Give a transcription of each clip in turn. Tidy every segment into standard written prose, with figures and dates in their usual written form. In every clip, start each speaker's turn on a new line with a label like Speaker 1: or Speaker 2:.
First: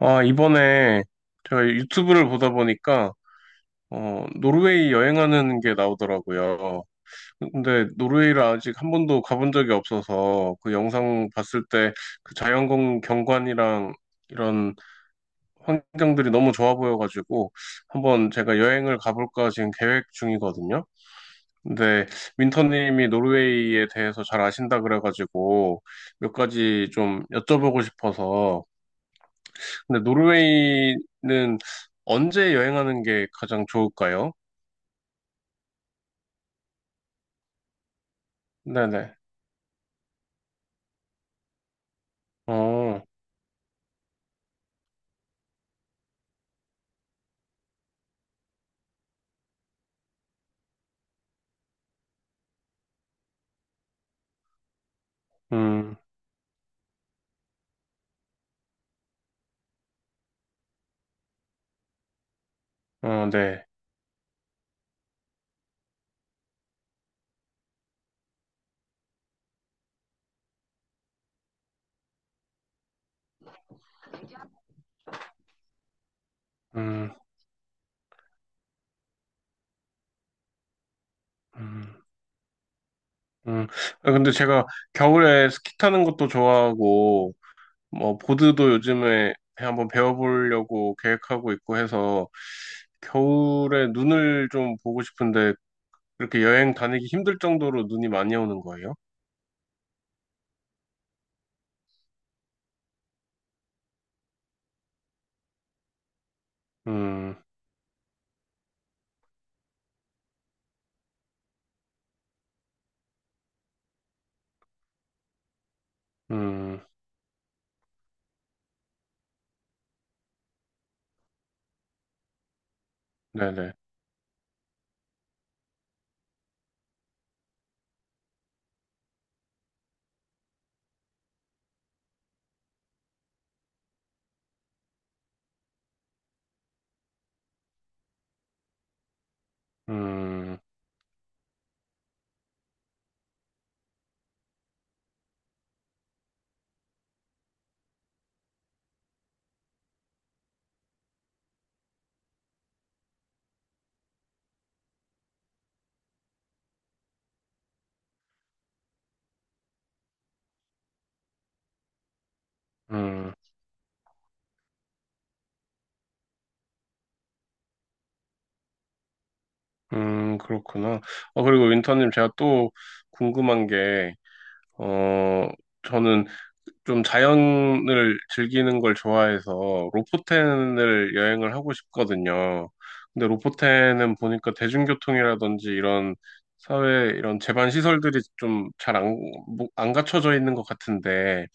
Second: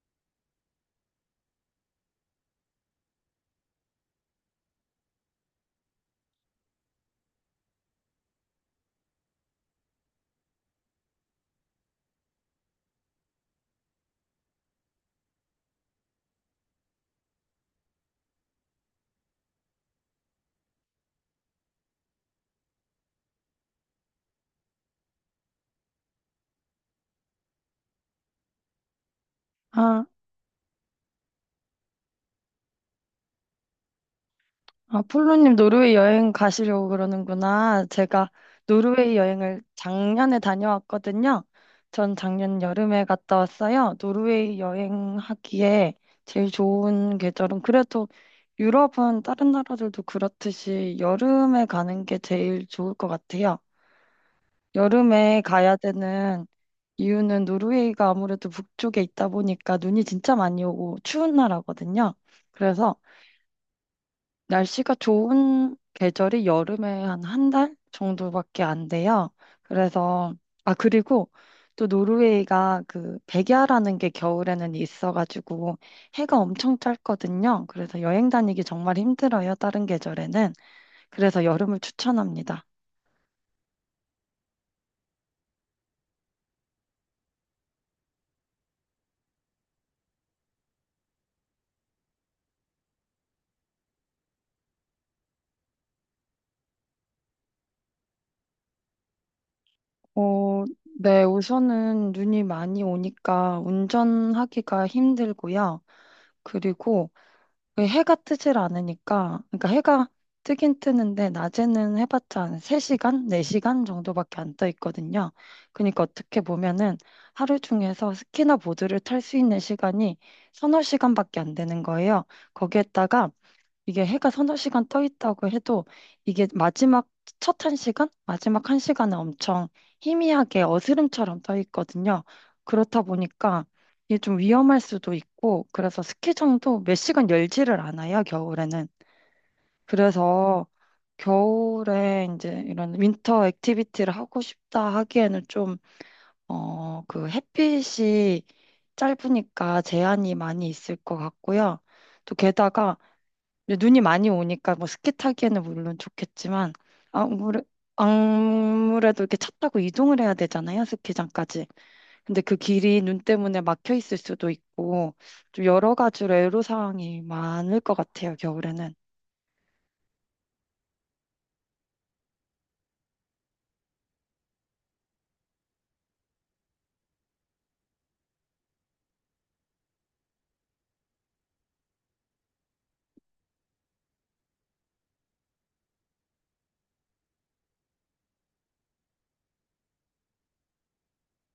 Speaker 1: 아, 이번에 제가 유튜브를 보다 보니까, 노르웨이 여행하는 게 나오더라고요. 근데 노르웨이를 아직 한 번도 가본 적이 없어서 그 영상 봤을 때 그 자연경 경관이랑 이런 환경들이 너무 좋아 보여가지고 한번 제가 여행을 가볼까 지금 계획 중이거든요. 근데 윈터님이 노르웨이에 대해서 잘 아신다 그래가지고 몇 가지 좀 여쭤보고 싶어서 근데
Speaker 2: 아,
Speaker 1: 노르웨이는 언제 여행하는 게 가장 좋을까요?
Speaker 2: 아, 폴로님 노르웨이 여행 가시려고 그러는구나. 제가
Speaker 1: 네네.
Speaker 2: 노르웨이 여행을 작년에 다녀왔거든요. 전 작년
Speaker 1: 어,
Speaker 2: 여름에 갔다 왔어요. 노르웨이 여행하기에 제일 좋은 계절은 그래도 유럽은 다른 나라들도 그렇듯이 여름에 가는 게 제일 좋을 것 같아요. 여름에 가야
Speaker 1: 음,
Speaker 2: 되는 이유는 노르웨이가 아무래도 북쪽에 있다 보니까 눈이 진짜 많이 오고 추운 나라거든요. 그래서
Speaker 1: 어, 네.
Speaker 2: 날씨가 좋은 계절이 여름에 한 한 달 정도밖에 안 돼요. 그래서, 아, 그리고 또 노르웨이가 그 백야라는 게 겨울에는 있어가지고 해가 엄청
Speaker 1: 음,
Speaker 2: 짧거든요. 그래서 여행 다니기 정말 힘들어요. 다른 계절에는. 그래서 여름을
Speaker 1: 음,
Speaker 2: 추천합니다.
Speaker 1: 음. 아, 근데 제가 겨울에 스키 타는 것도 좋아하고, 뭐, 보드도 요즘에 한번 배워보려고 계획하고 있고 해서, 겨울에 눈을 좀 보고 싶은데, 이렇게 여행 다니기 힘들 정도로 눈이 많이 오는 거예요?
Speaker 2: 어, 네, 우선은 눈이 많이 오니까 운전하기가 힘들고요. 그리고
Speaker 1: 음,
Speaker 2: 왜 해가 뜨질 않으니까, 그러니까 해가 뜨긴 뜨는데, 낮에는 해봤자 한 3시간, 4시간 정도밖에 안 떠 있거든요. 그러니까 어떻게
Speaker 1: 음,
Speaker 2: 보면은 하루 중에서 스키나 보드를 탈 수 있는 시간이 서너 시간밖에 안 되는 거예요. 거기에다가
Speaker 1: 네네.
Speaker 2: 이게 해가 서너 시간 떠 있다고 해도 이게 마지막 첫 한 시간? 마지막 한 시간은 엄청 희미하게 어스름처럼 떠 있거든요. 그렇다 보니까 이게 좀 위험할 수도 있고 그래서 스키장도 몇 시간 열지를 않아요, 겨울에는.
Speaker 1: 음,
Speaker 2: 그래서 겨울에 이제 이런 윈터 액티비티를 하고 싶다 하기에는 좀, 어, 그 햇빛이 짧으니까 제한이 많이 있을 것 같고요. 또 게다가 이제 눈이 많이 오니까 뭐 스키 타기에는 물론 좋겠지만 아무래, 아무래도 이렇게 차 타고 이동을 해야 되잖아요, 스키장까지. 근데 그 길이 눈
Speaker 1: 음.
Speaker 2: 때문에 막혀 있을 수도 있고 좀 여러 가지로 애로사항이 많을 것 같아요, 겨울에는.
Speaker 1: 그렇구나. 어, 그리고 윈터님, 제가 또 궁금한 게, 어, 저는 좀 자연을 즐기는 걸 좋아해서 로포텐을 여행을 하고 싶거든요. 근데 로포텐은 보니까 대중교통이라든지 이런 사회, 이런 제반 시설들이 좀 잘 안, 뭐, 안 갖춰져 있는 것 같은데,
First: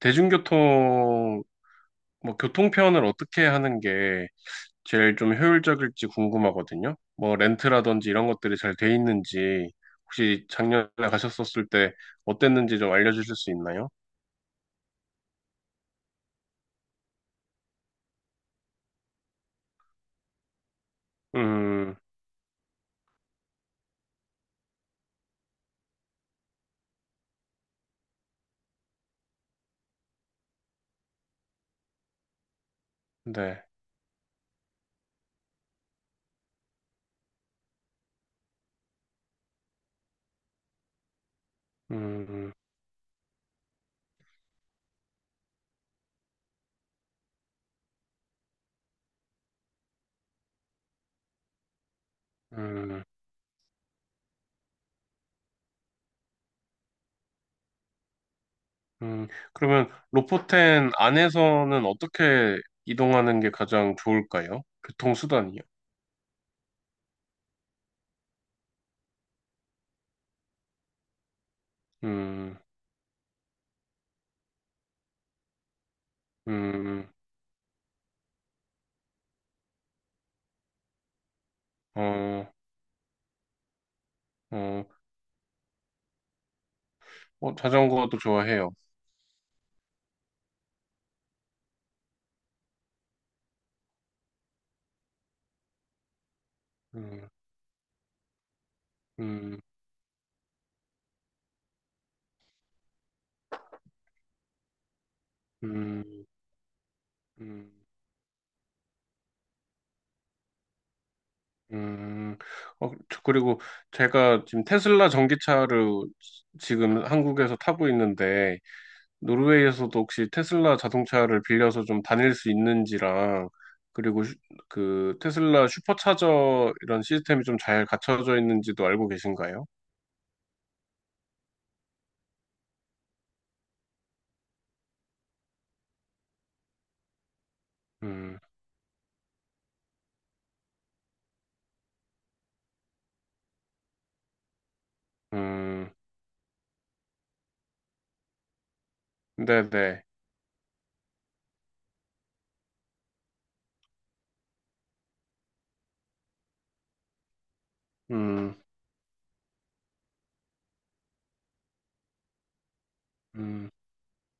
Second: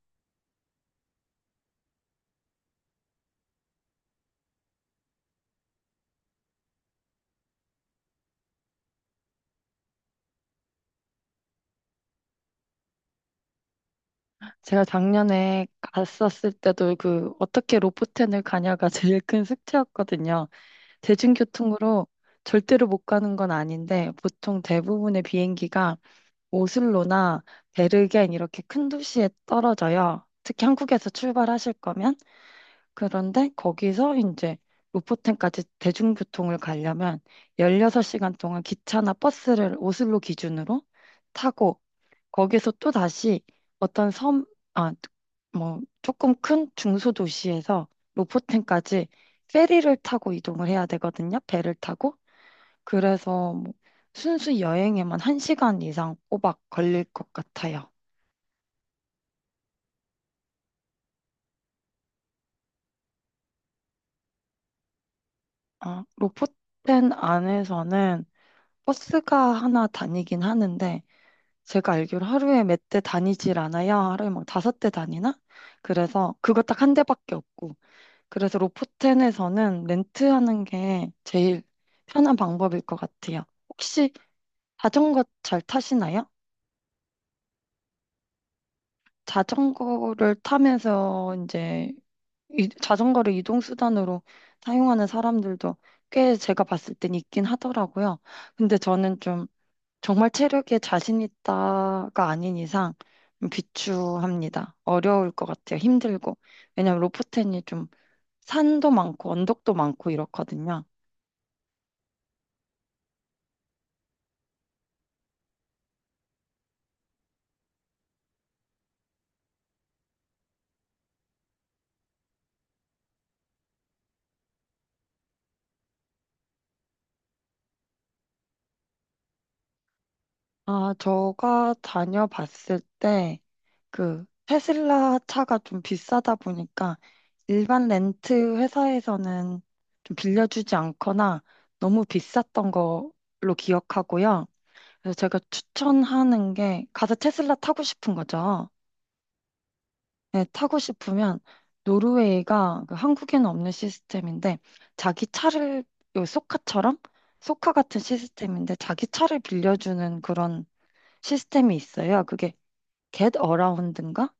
Speaker 1: 대중교통, 뭐, 교통편을 어떻게 하는 게 제일 좀 효율적일지 궁금하거든요. 뭐 렌트라든지 이런 것들이 잘 돼 있는지 혹시 작년에 가셨었을 때 어땠는지 좀 알려주실 수 있나요?
Speaker 2: 제가 작년에 갔었을 때도 그 어떻게 로포텐을 가냐가 제일 큰 숙제였거든요.
Speaker 1: 음,
Speaker 2: 대중교통으로 절대로 못 가는 건 아닌데 보통 대부분의 비행기가 오슬로나 베르겐 이렇게 큰 도시에 떨어져요. 특히 한국에서 출발하실 거면. 그런데
Speaker 1: 네.
Speaker 2: 거기서 이제 로포텐까지 대중교통을 가려면 16시간 동안 기차나 버스를 오슬로 기준으로 타고
Speaker 1: 음, 음,
Speaker 2: 거기서 또 다시 어떤 섬, 아, 뭐 조금 큰 중소도시에서 로포텐까지 페리를 타고 이동을 해야 되거든요. 배를 타고.
Speaker 1: 음.
Speaker 2: 그래서 뭐 순수 여행에만 1시간 이상 꼬박 걸릴 것 같아요.
Speaker 1: 음. 그러면 로포텐 안에서는 어떻게 이동하는 게 가장 좋을까요? 교통수단이요.
Speaker 2: 아, 로포텐 안에서는 버스가 하나 다니긴 하는데 제가 알기로
Speaker 1: 음,
Speaker 2: 하루에 몇 대 다니질 않아요. 하루에 막 다섯 대 다니나? 그래서
Speaker 1: 음,
Speaker 2: 그거 딱 한
Speaker 1: 음.
Speaker 2: 대밖에 없고 그래서 로포텐에서는 렌트하는 게 제일 편한
Speaker 1: 어,
Speaker 2: 방법일 것 같아요. 혹시
Speaker 1: 어,
Speaker 2: 자전거 잘 타시나요?
Speaker 1: 어, 자전거도 좋아해요.
Speaker 2: 자전거를 타면서 이제 자전거를 이동 수단으로 사용하는 사람들도 꽤 제가 봤을 땐
Speaker 1: 음,
Speaker 2: 있긴 하더라고요. 근데 저는 좀
Speaker 1: 음,
Speaker 2: 정말 체력에 자신 있다가 아닌 이상 좀 비추합니다. 어려울 것 같아요.
Speaker 1: 음,
Speaker 2: 힘들고. 왜냐면 로프텐이
Speaker 1: 음.
Speaker 2: 좀 산도 많고 언덕도 많고 이렇거든요.
Speaker 1: 음, 그리고 제가 지금 테슬라 전기차를 지금 한국에서 타고 있는데, 노르웨이에서도 혹시 테슬라 자동차를 빌려서 좀 다닐 수 있는지랑, 그리고 그 테슬라 슈퍼차저 이런 시스템이 좀 잘 갖춰져 있는지도 알고 계신가요?
Speaker 2: 아, 제가 다녀봤을 때 그 테슬라 차가 좀 비싸다 보니까 일반
Speaker 1: 음,
Speaker 2: 렌트 회사에서는 좀 빌려주지 않거나 너무 비쌌던 걸로 기억하고요. 그래서 제가
Speaker 1: 음,
Speaker 2: 추천하는 게 가서 테슬라 타고 싶은 거죠.
Speaker 1: 네네,
Speaker 2: 네, 타고 싶으면 노르웨이가 그 한국에는 없는 시스템인데 자기 차를 요 소카처럼 소카 같은
Speaker 1: 음,
Speaker 2: 시스템인데 자기 차를 빌려주는 그런 시스템이 있어요. 그게 겟
Speaker 1: 음,
Speaker 2: 어라운드인가?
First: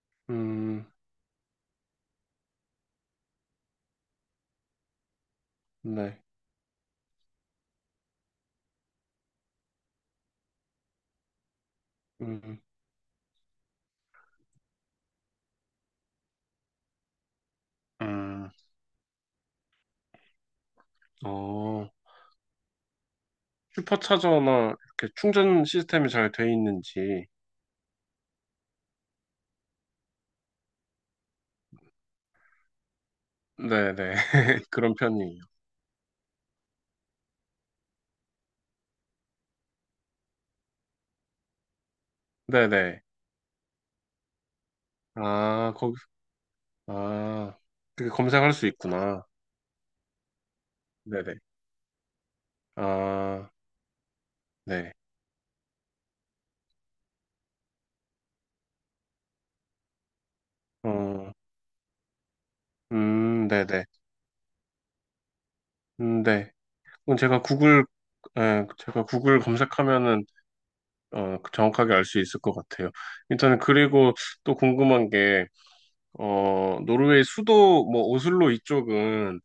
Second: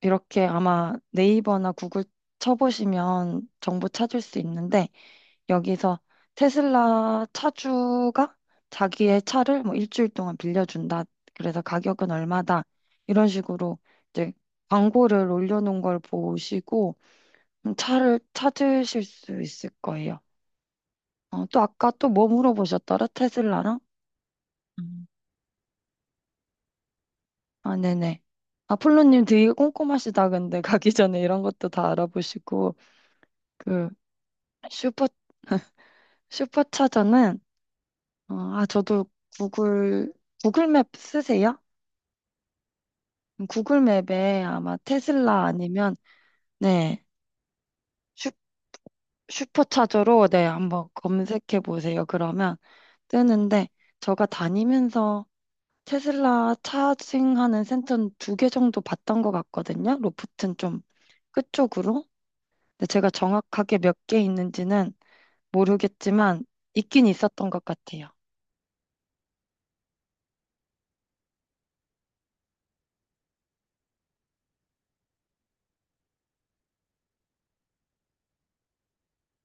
Speaker 2: 이렇게
Speaker 1: 음,
Speaker 2: 아마 네이버나 구글 쳐보시면 정보 찾을 수 있는데 여기서
Speaker 1: 네,
Speaker 2: 테슬라 차주가 자기의 차를 뭐 일주일 동안 빌려준다. 그래서 가격은
Speaker 1: 음,
Speaker 2: 얼마다. 이런 식으로 이제 광고를 올려놓은 걸 보시고 차를
Speaker 1: 음,
Speaker 2: 찾으실 수 있을 거예요. 어, 또
Speaker 1: 어,
Speaker 2: 아까 또 뭐 물어보셨더라? 테슬라랑?
Speaker 1: 슈퍼차저나
Speaker 2: 음.
Speaker 1: 이렇게 충전 시스템이 잘 돼 있는지,
Speaker 2: 아, 네네. 아, 폴로님 되게 꼼꼼하시다. 근데 가기 전에 이런 것도 다 알아보시고 그
Speaker 1: 네네. 그런
Speaker 2: 슈퍼
Speaker 1: 편이에요.
Speaker 2: 슈퍼차저는 어, 아 저도 구글 구글맵 쓰세요?
Speaker 1: 네네.
Speaker 2: 구글맵에 아마 테슬라
Speaker 1: 아, 거기,
Speaker 2: 아니면 네
Speaker 1: 아, 그게
Speaker 2: 슈,
Speaker 1: 검색할 수 있구나.
Speaker 2: 슈퍼차저로 네 한번
Speaker 1: 네네.
Speaker 2: 검색해 보세요. 그러면
Speaker 1: 아,
Speaker 2: 뜨는데 제가
Speaker 1: 네.
Speaker 2: 다니면서 테슬라 차징하는 센터는 두 개 정도 봤던 것 같거든요. 로프트는 좀
Speaker 1: 어,
Speaker 2: 끝쪽으로. 근데 제가 정확하게
Speaker 1: 네네.
Speaker 2: 몇 개 있는지는 모르겠지만
Speaker 1: 네.
Speaker 2: 있긴
Speaker 1: 그럼 제가
Speaker 2: 있었던 것 같아요.
Speaker 1: 구글 검색하면은, 정확하게 알 수 있을 것 같아요. 일단은, 그리고 또 궁금한 게, 노르웨이 수도 뭐 오슬로 이쪽은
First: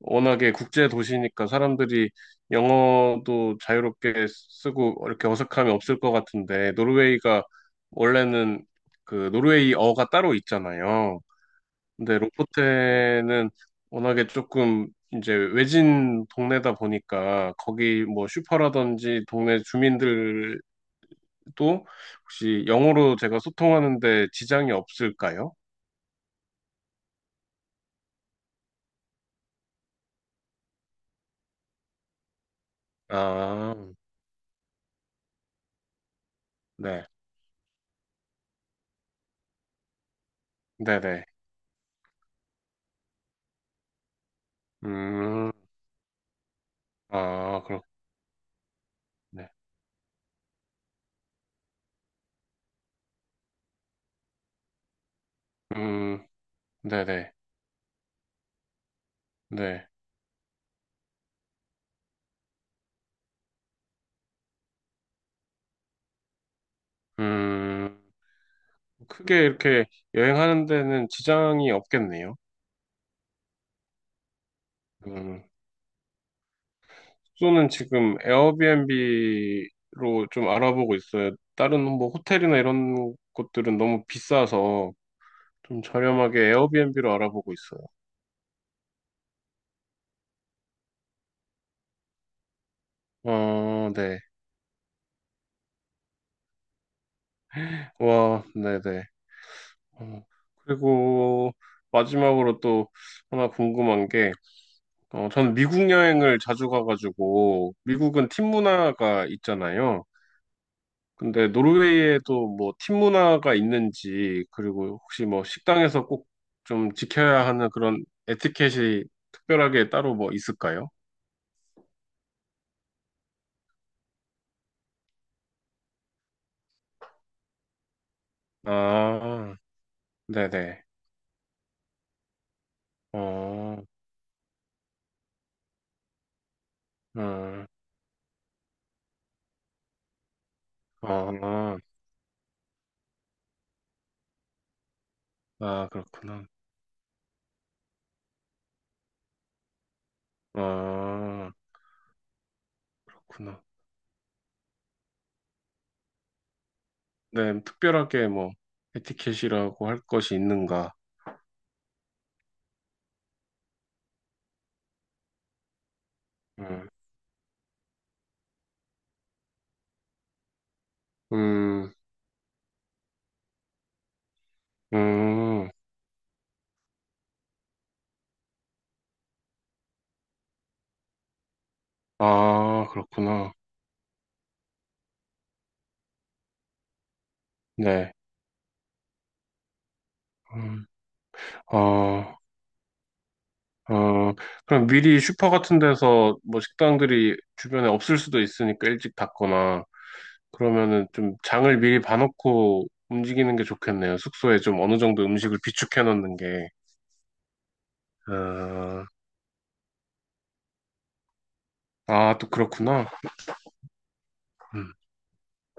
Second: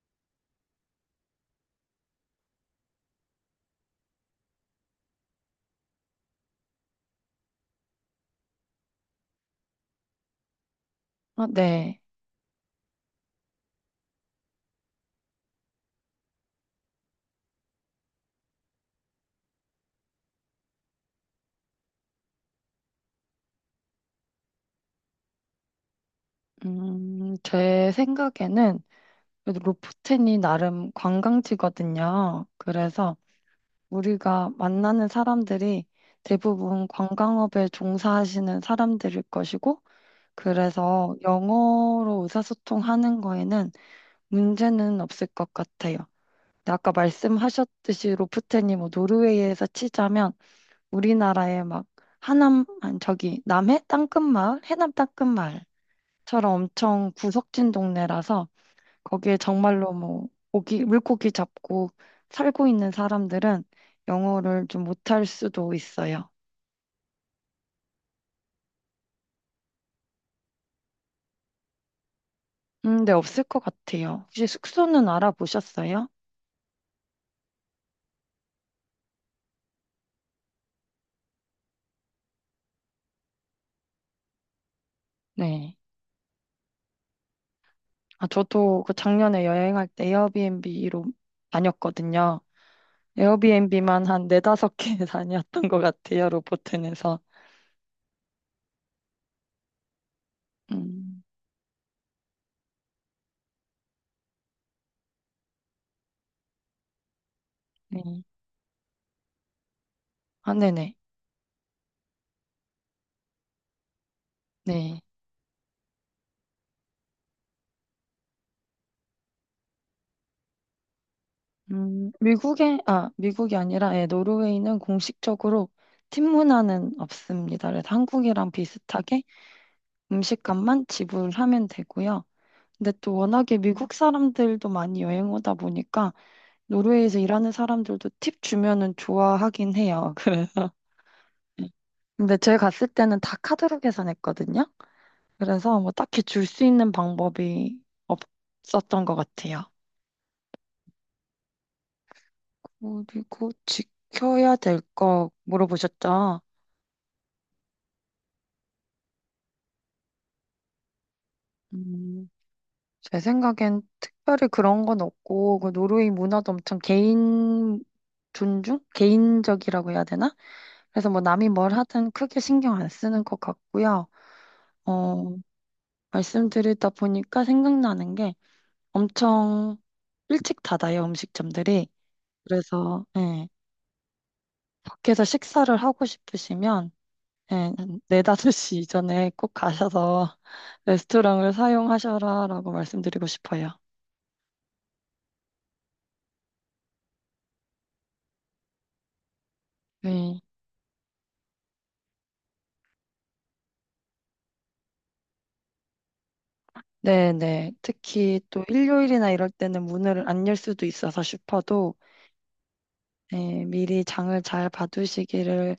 Speaker 1: 워낙에 국제 도시니까 사람들이 영어도 자유롭게 쓰고 이렇게 어색함이 없을 것 같은데 노르웨이가 원래는 그 노르웨이어가 따로 있잖아요.
Speaker 2: 아, 네.
Speaker 1: 근데 로포테는 워낙에 조금 이제 외진 동네다 보니까 거기 뭐 슈퍼라든지 동네 주민들도 혹시 영어로 제가 소통하는데 지장이 없을까요?
Speaker 2: 제 생각에는 그래도 로프텐이 나름 관광지거든요. 그래서
Speaker 1: 아,
Speaker 2: 우리가 만나는 사람들이 대부분
Speaker 1: 네.
Speaker 2: 관광업에 종사하시는 사람들일 것이고, 그래서
Speaker 1: 네네.
Speaker 2: 영어로 의사소통하는 거에는 문제는 없을 것
Speaker 1: 음,
Speaker 2: 같아요. 근데 아까
Speaker 1: 아, 그렇군요.
Speaker 2: 말씀하셨듯이 로프텐이 뭐 노르웨이에서 치자면 우리나라의 막 하남, 아니 저기 남해 땅끝마을, 해남 땅끝마을처럼
Speaker 1: 음,
Speaker 2: 엄청
Speaker 1: 네네.
Speaker 2: 구석진 동네라서 거기에
Speaker 1: 네.
Speaker 2: 정말로 뭐 고기, 물고기 잡고 살고 있는 사람들은 영어를 좀 못할 수도 있어요.
Speaker 1: 음, 크게 이렇게 여행하는 데는 지장이 없겠네요.
Speaker 2: 네, 없을 것 같아요. 혹시 숙소는
Speaker 1: 음,
Speaker 2: 알아보셨어요?
Speaker 1: 숙소는 지금 에어비앤비로 좀 알아보고 있어요. 다른 뭐 호텔이나 이런 곳들은 너무 비싸서
Speaker 2: 네.
Speaker 1: 좀 저렴하게 에어비앤비로 알아보고 있어요.
Speaker 2: 아, 저도 그 작년에 여행할 때 에어비앤비로 다녔거든요.
Speaker 1: 어,
Speaker 2: 에어비앤비만
Speaker 1: 네.
Speaker 2: 한 네다섯 개 다녔던 것 같아요, 로보튼에서.
Speaker 1: 와, 네네. 어,
Speaker 2: 음,
Speaker 1: 그리고 마지막으로 또 하나 궁금한 게 저는 미국 여행을 자주 가가지고,
Speaker 2: 네.
Speaker 1: 미국은 팀 문화가 있잖아요.
Speaker 2: 아, 네네.
Speaker 1: 근데 노르웨이에도 뭐 팀 문화가 있는지, 그리고
Speaker 2: 네.
Speaker 1: 혹시 뭐 식당에서 꼭 좀 지켜야 하는 그런 에티켓이 특별하게 따로 뭐 있을까요?
Speaker 2: 미국이 아니라, 예, 노르웨이는 공식적으로 팀 문화는 없습니다. 그래서 한국이랑 비슷하게
Speaker 1: 아, 네네.
Speaker 2: 음식값만 지불하면 되고요. 근데 또 워낙에
Speaker 1: 어,
Speaker 2: 미국 사람들도 많이 여행 오다 보니까 노르웨이에서 일하는
Speaker 1: 음,
Speaker 2: 사람들도 팁 주면은 좋아하긴 해요. 그래서.
Speaker 1: 아,
Speaker 2: 근데 제가 갔을 때는 다 카드로 계산했거든요. 그래서
Speaker 1: 아,
Speaker 2: 뭐 딱히 줄
Speaker 1: 그렇구나.
Speaker 2: 수 있는 방법이 없었던 것 같아요.
Speaker 1: 아,
Speaker 2: 그리고
Speaker 1: 그렇구나.
Speaker 2: 지켜야 될 거 물어보셨죠?
Speaker 1: 네, 특별하게 뭐 에티켓이라고 할 것이 있는가.
Speaker 2: 음, 제 생각엔 특별히 그런 건 없고, 그 노르웨이 문화도 엄청
Speaker 1: 음,
Speaker 2: 개인 존중? 개인적이라고 해야 되나? 그래서 뭐 남이 뭘
Speaker 1: 음,
Speaker 2: 하든 크게 신경 안 쓰는 것 같고요. 어,
Speaker 1: 음.
Speaker 2: 말씀 드리다 보니까 생각나는 게 엄청 일찍 닫아요, 음식점들이.
Speaker 1: 아,
Speaker 2: 그래서, 예,
Speaker 1: 그렇구나.
Speaker 2: 밖에서 식사를 하고 싶으시면, 예,
Speaker 1: 네.
Speaker 2: 네 4, 5시 이전에 꼭 가셔서
Speaker 1: 음,
Speaker 2: 레스토랑을
Speaker 1: 어,
Speaker 2: 사용하셔라라고 말씀드리고 싶어요.
Speaker 1: 어, 그럼 미리 슈퍼 같은 데서 뭐 식당들이 주변에 없을 수도 있으니까 일찍 닫거나
Speaker 2: 네.
Speaker 1: 그러면은 좀 장을 미리 봐놓고 움직이는 게 좋겠네요. 숙소에 좀 어느 정도 음식을 비축해 놓는 게.
Speaker 2: 네네. 특히 또
Speaker 1: 어,
Speaker 2: 일요일이나 이럴 때는 문을 안 열 수도 있어서 슈퍼도
Speaker 1: 아, 또 그렇구나.
Speaker 2: 예, 미리 장을 잘
Speaker 1: 음,
Speaker 2: 봐두시기를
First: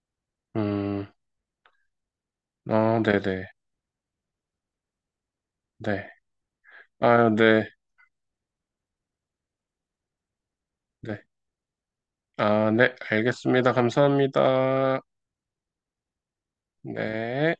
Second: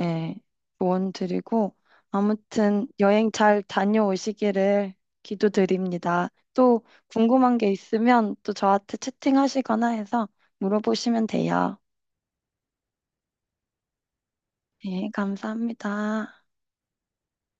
Speaker 2: 예,
Speaker 1: 음,
Speaker 2: 조언 드리고 아무튼
Speaker 1: 아, 네네.
Speaker 2: 여행
Speaker 1: 네.
Speaker 2: 잘 다녀오시기를
Speaker 1: 네.
Speaker 2: 기도드립니다. 또
Speaker 1: 아,
Speaker 2: 궁금한
Speaker 1: 네.
Speaker 2: 게 있으면 또 저한테 채팅하시거나 해서
Speaker 1: 네.
Speaker 2: 물어보시면 돼요.
Speaker 1: 아, 네. 알겠습니다. 감사합니다.
Speaker 2: 예, 감사합니다.
Speaker 1: 네.